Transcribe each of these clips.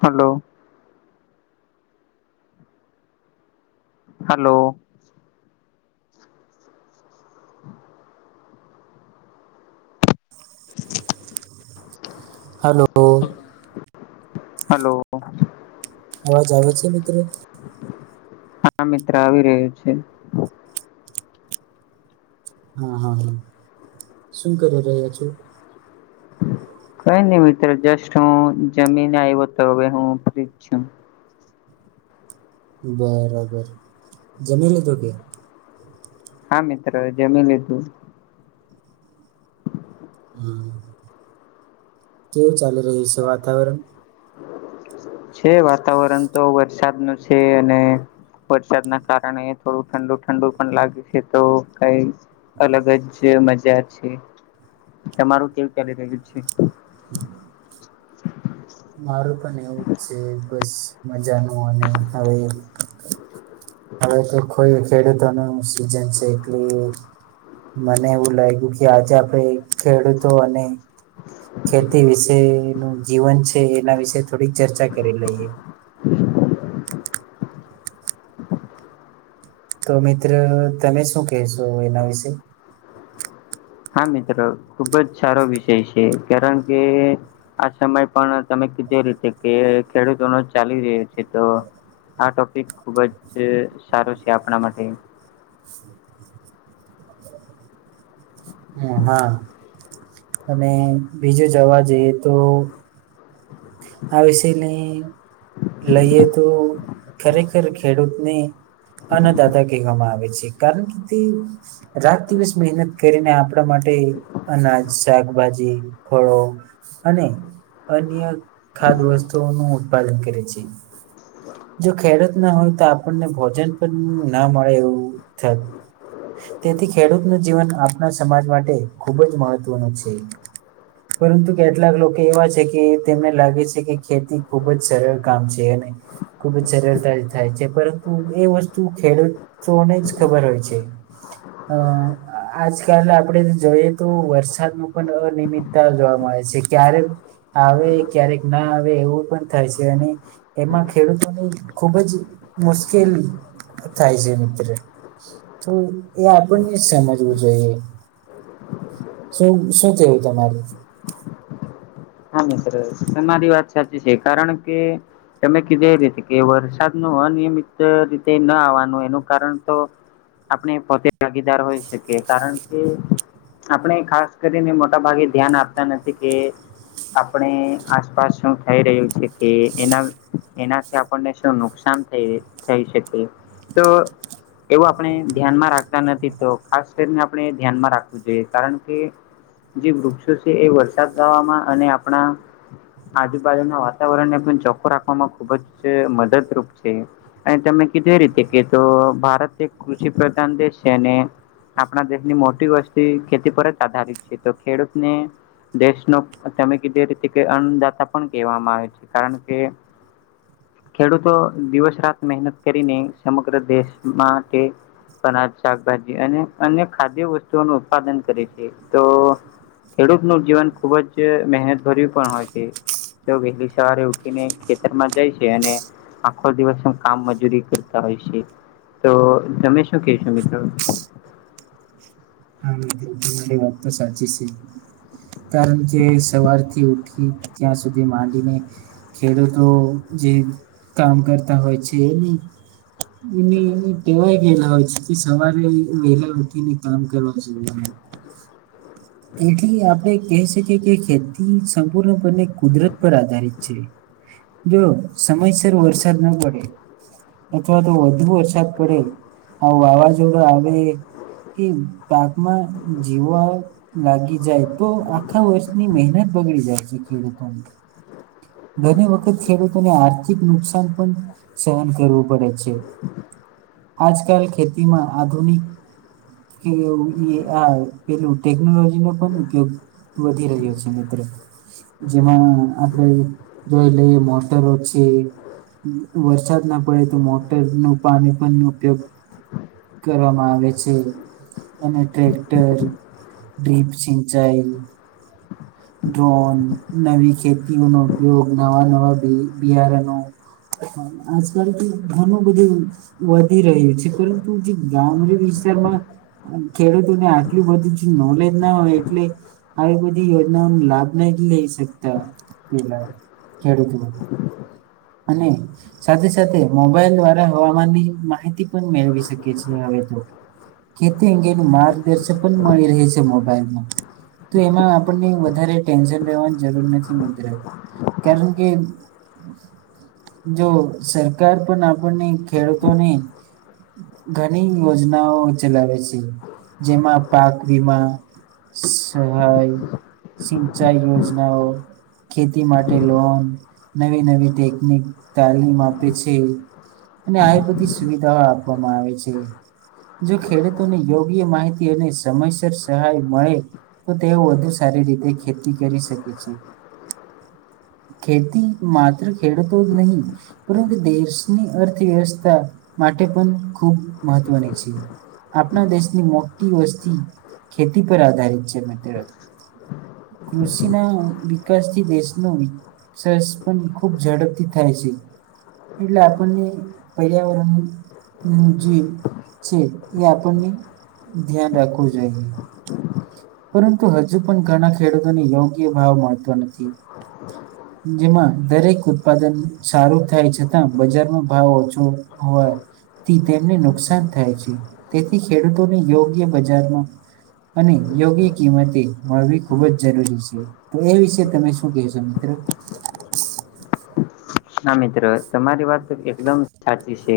Hello. Hello. Hello. Hello. અવાજ આવે છે મિત્ર? આ મિત્ર આવી રહ્યું છે. હા હા હા, શું કરી રહ્યા છો? કઈ નહી મિત્ર જસ્ટ હું જમીન આવ્યો તો હવે હું ફ્રીજ છું. બરાબર, જમી લીધું કે? હા મિત્રો જમી લીધું. હમ. કેવું ચાલી રહ્યું છે વાતાવરણ? છે વાતાવરણ તો વરસાદ ન છે અને વરસાદના કારણે થોડું ઠંડુ ઠંડુ પણ લાગે છે તો કઈ અલગ જ મજા છે, તમારું કેવું ચાલી રહ્યું છે? હ. [inaudible] મારું પણ એવું જ છે બસ મજાનું અને હવે. હવે તો કોઈ ખેડૂતો ન સિઝન છે એટલી મને એવું લાગ્યું કે આજે આપડે ખેડૂતો અને ખેતી વિશે નું જીવન છે એના વિશે થોડીક ચર્ચા કરી લઈએ. તો મિત્ર તમે શું કહેશો એના વિશે? હા મિત્રો ખુબજ સારો વિષય છે કારણ કે આ સમય પણ તમે કીધું એ રીતે કે ખેડૂતો નો ચાલી રહ્યો છે તો આ ટોપિક ખુબજ સારો છે આપણા માટે. [inaudible] હ હા, અને બીજું જવા જઈએ તો આ વિષય ન લઈએ તો ખરેખર ખેડૂતને અન દાતા કહેવામાં આવે છે કારણ કે તે રાત દિવસ મહેનત કરીને આપણા માટે અનાજ, શાકભાજી, ફળો, અને અન્ય ખાધ વસ્તુઓ નું ઉત્પાદન કરે છે. જો ખેડૂત ના હોય તો આપણને ભોજન પણ ના મળે એવું થ તેથી ખેડૂતનું જીવન આપણા સમાજ માટે ખૂબજ મહત્વનું છે. પરંતુ કેટલાક લોકો એવા છે કે એ તેમને લાગે છે કે ખેતી ખૂબજ સરળ કામ છે એને. ખુબજ સરળતા થાય છે, પરંતુ એ વસ્તુ ખેડૂત તોઓને જ ખબર હોય છે. અહ આજકાલ આપણે જોઈએ તો વરસાદનું પણ અનિયમિત કા જોવા મળે છે. ક્યારેક આવે, ક્યારેક ના આવે એવું પણ થાય છે, અને એમાં ખેડૂતોની ખુબજ મુશ્કેલ થાય છે મિત્ર. તો એ આપણને જ સમજવું જોઈએ. શું-શું કેવું તમારે? હા મિત્ર તમારી વાત સાચી છે. કારણ કે તમે કીધું એ રીતે કે વરસાદ નું અનિયમિત રીતે ન આવવાનું એનું કારણ તો આપને પોતે ભાગીદાર હોઈ શકીએ, કારણ કે આપણે ખાસ કરીને મોટાભાગે ધ્યાન આપતા નથી કે આપણે આસપાસ શું થઈ રહ્યું છે, કે એના-એનાથી આપણને શું નુકસાન થઈ થઈ શકે, તો એવું આપણે ધ્યાનમાં રાખતા નથી, તો ખાસ કરીને આપણેે ધ્યાનમાં રાખ વું જોઈએ. કારણ કે જે વૃક્ષો છે એ વરસાદ ગવામાં અને આપણા આજુબાજુના વાતાવરણને પણ ચોખ્ખો રાખવામાં ખુબ જ મદદરૂપ છે. અને તમે કીધું એ રીતે કે તો ભારત એક કૃષિ પ્રધાન દેશ સે અને આપણા દેશની મોટી વસ્તી ખેતી પર જ આધારિત છે, તો ખેડૂતને દેશનો અહ તમે કીધું તે રીતે કે અન્નદાતા પણ કહેવામાં આવે છે, કારણ કે ખેડૂતો દિવસ રાત મહેનત કરીને સમગ્ર દેશ માટે અનાજ, શાકભાજી, અને અન્ય ખાદ્ય વસ્તુઓનો ઉત્પાદન કરે છે. તો ખેડૂતનું જીવન ખુબજ મહેનત ભર્યું પણ હોય છે. તો વહેલી સવારે ઉઠીને ખેતર માં જાય છે અને આખો દિવસનું કામ મજૂરી કરતા હોય છે. તો તમે શું કહેશો મિત્ર? હા મિત્ર. તમારી વાત તો સાચી સે. કારણ કે સવારથી ઉઠી ત્યાં સુધી માંડીને ખેડૂતો જે કામ કરતા હોય છે, એ નહી એને એ ટેવાય ગયેલા હોય છે કે સવારે વહેલા ઉઠી ને કામ કરવા જોઈ એને. તેથી આપડે કહી શકીએ કે ખેતી સંપૂર્ણપણે કુદરત પર આધારિત છે. જો સમયસર વરસાદ ન પડે અથવા તો વધુ વરસાદ પડે, અહ વાવાઝોડું આવે એ પાકમાં જીવાણ લાગી જાય, તો આખા વર્ષની મહેનત બગડી જાય છે ખેડૂતોની. ઘણી વખત ખેડૂતોને આર્થિક નુકસાન પણ સહન કરવું પડે છે આજકાલ ખેતીમાં આધુનિક કે પેલું એ લુટે ટેકનોલોજીનો પણ ઉપયોગ વધી રહ્યો છે મિત્ર. જેમાં આપડે જોઈ લઈએ મોટરો છે વરસાદ ના પડે તો મોટરનું પાણી પન ઉપયોગ કરવામાં આવે છે. અને ટ્રેક્ટર ડ્રીપ સિંચાઈ ડ્રોન નવી ખેતીઓનો ઉપયોગ નવા નવા બિયારણો હા આજ કાલ તો ઘણું બધુ વધી રહ્યું છે પરંતુ જે ગામડે વિસ્તારમાં ખેડૂતો ને આટલું બધું જે નોલેજ ના હો એટલે આવી બધી યોજનાઓનો લાભ નથ લઈ શકતા હોય પેલા ખેડૂતો અને સાથે સાથે મોબાઈલ દ્વારા હવામાનની માહિતી પણ મેળવી શકે છે હવે તો ખેતી અંગેનું માર્ગદર્શન પણ મળી રહે છે તો મોબાઇલમાં તો એમાં આપ વધારે ટેન્શન લેવાની જરૂર નથી મિત્ર કારણ કે જો સરકાર પણ આપણને ખેડૂતોને ઘણી યોજનાઓ ચલાવે છે જેમાં પાકવીમા સહાય સિંચાઈ યોજનાઓ ખેતી માટે લોન નવી નવી ટેકનિક તાલીમ આપે છે અને આવી બધી સુવિધાઓ આપવામાં આવે છે જો ખેડૂતોને યોગ્ય માહિતી અને સમયસર સહાય મળે તો તેઓ વધુ સારી રીતે ખેતી કરી શકે છે ખેતી માત્ર ખેડૂતો નહિ પરંતુ દેશની અર્થવ્યવસ્થા માટે પણ ખૂબ મહત્વની છે આપણા દેશની મોટી વસ્તી ખેતી પર આધારિત છે મિત્ર કૃષિના વિકાસથી દેશનો વિકાસ પણ ખુબ ઝડપથી થાય છે એટલે આપણને પર્યાવરણની જે છે એ આપણને ધ્યાન રાખવું જોઈએ પરંતુ હજુ પણ ઘણા ખેડૂતોને યોગ્ય ભાવ મળતો નથી જેમાં દરેક ઉત્પાદન સારું થાય છતાં બજારમાં ભાવ ઓછો હોય થી તેમને નુકસાન થાય છે તેથી ખેડૂતોને યોગ્ય બજારમાં અને યોગ્ય કિંમતે મળવી ખૂબ જ જરૂરી છે એ વિશે તમે શું કહેશો મિત્રો હા મિત્ર તમારી વાત તો એકદમ સાચી છે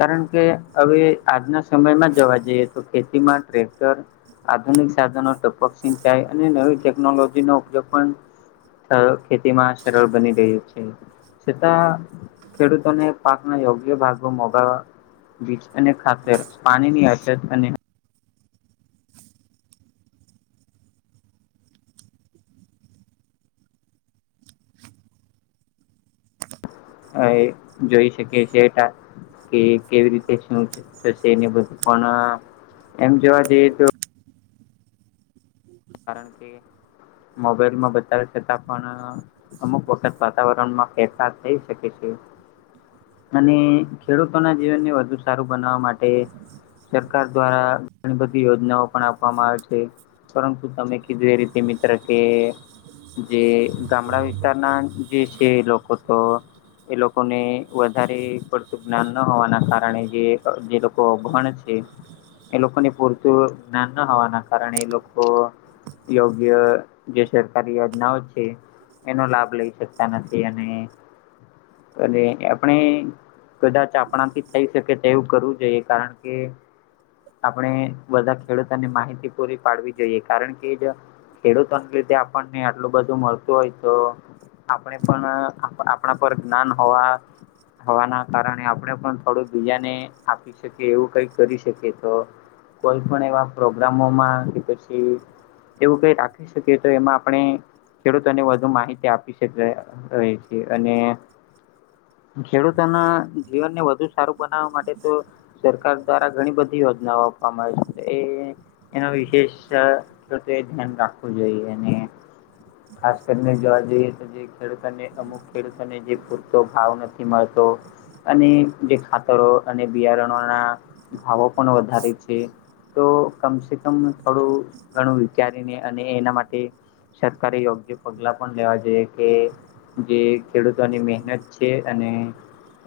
કારણ કે હવે આજના સમયમાં જોવા જઈએ તો ખેતીમાં ટ્રેક્ટર આધુનિક સાધનો ટપક સિંચાય અને નવી ટેકનોલોજીનો ઉપયોગ પણ સરળ ખેતીમાં સરળ બની રહ્યું છે છતાં ખેડૂતોને પાકના યોગ્ય ભાગમાં મોગા બીજ અને ખાતર પાણીની અછત અને હવે જોઈ શકીએ છીએ કે કેવી રીતે શું થશે અને બધું પણ એમ જોવા જઈએ તો કારણ કે મોબાઈલમાં બતાવે છતાં પણ અમુક વખત વાતાવરણમાં ફેરફાર થઈ શકે છે. અને ખેડૂતોના જીવનને વધુ સારું બનાવવા માટે સરકાર દ્વારા ઘણી બધી યોજનાઓ પણ આપવામાં આવે છે. પરંતુ તમે કીધું એ રીતે મિત્ર કે જે ગામડા વિસ્તારના જે છે લોકો તો એ લોકોને વધારે પડતું જ્ઞાન ન હોવાના કારણે જે જે લોકો અભણ છે. એ લોકોને પૂરતું જ્ઞાન ના હોવાના કારણે લોકો તો યોગ્ય જે સરકારી યોજનાઓ છે. એનો લાભ લઈ શકતા નથી એન અને આપણે કદાચ આપણાથી થઈ શકે તે એવું કરવું જોઈએ કારણ કે આપણે બધા ખેડૂતોને માહિતી પૂરી પાડવી જોઈએ કારણ કે જો ખેડૂતોને લીધે આપણને આટલું બધું મળતું હોય તો આપણે પણ આપણા પર જ્ઞાન હોવા હવાના કારણે આપણેે પણ થોડું બીજાને એવું કઈ કરી શકે તો કોઈ પણ એવા પ્રોગ્રામોમાં એવું કઈ રાખી શકીએ તો એમાં આપણે ખેડૂતોને વધુ માહિતી આપી છે છે અને ખેડૂતોના જીવનને વધુ સારું બનાવવા માટે તો સરકાર દ્વારા ઘણી બધી યોજનાઓ આપવામાં આવી છે એ એનો વિશેષ તો ધ્યાન રાખવું જોઈએ અને ખાસ કરીને જોવા જઈએ તો ખેડૂતોને અમુક ખેડૂતોને જે પૂરતો ભાવ નથી મળતો અને જે ખાતરો અને બિયારણોના ભાવો પણ વધારે છે. તો કમસે કમ થોડું ઘણું વિચારીને અને એના માટે સરકારે યોગ્ય પગલા પણ લેવા જોઈએ કે જે ખેડૂતોની મહેનત છે અને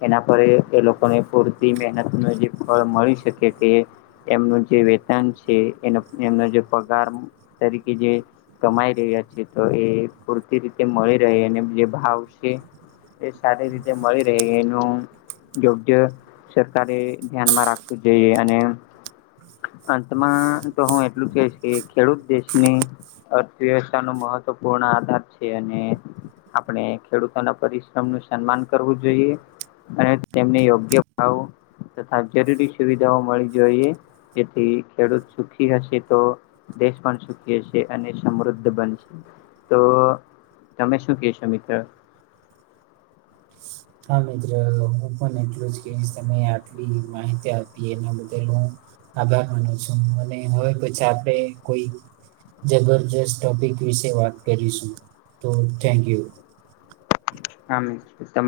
એના પર એ લોકોને પૂરતી મહેનત ન જે ફળ મળી શકે તે એમનું જે વેતન છે એ એમનો જે પગાર તરીકે જે કમાઈ રહ્યા છે તો એ પૂરતી રીતે મળી રહે અને જે ભાવ છે. એ સારી રીતે મળી ર એનું યોગ્ય સરકારે ધ્યાનમાં રાખવું જોઈએ અને અંતમાં તો હું એટલું જ કશ કે ખેડૂત દેશની અર્થવ્યવસ્થા નો મહત્વપૂર્ણ આધાર છે અને આપણે ખેડૂતોના પરિશ્રમ નું સન્માન કરવું જોઈએ અને તેમને યોગ્ય ભાવ તથા જરૂરી સુવિધાઓ મળવી જોઈએ. જેથી ખેડૂત સુખી સુી હશે તો દેશ પણ સુખી હશે અને સમૃદ્ધ બનશે તો તમે શું કહેશો મિત્ર હા મિત્ર હું પણ એટલું જ કે તમે આટલી માહિતી આપી એના બદલ હું આભાર માનો છું અને હોવે પછી આપે કોઈ જબરજસ્ત ટોપિક વિશે વાત કરીશું તો થેન્ક યુ હા તમા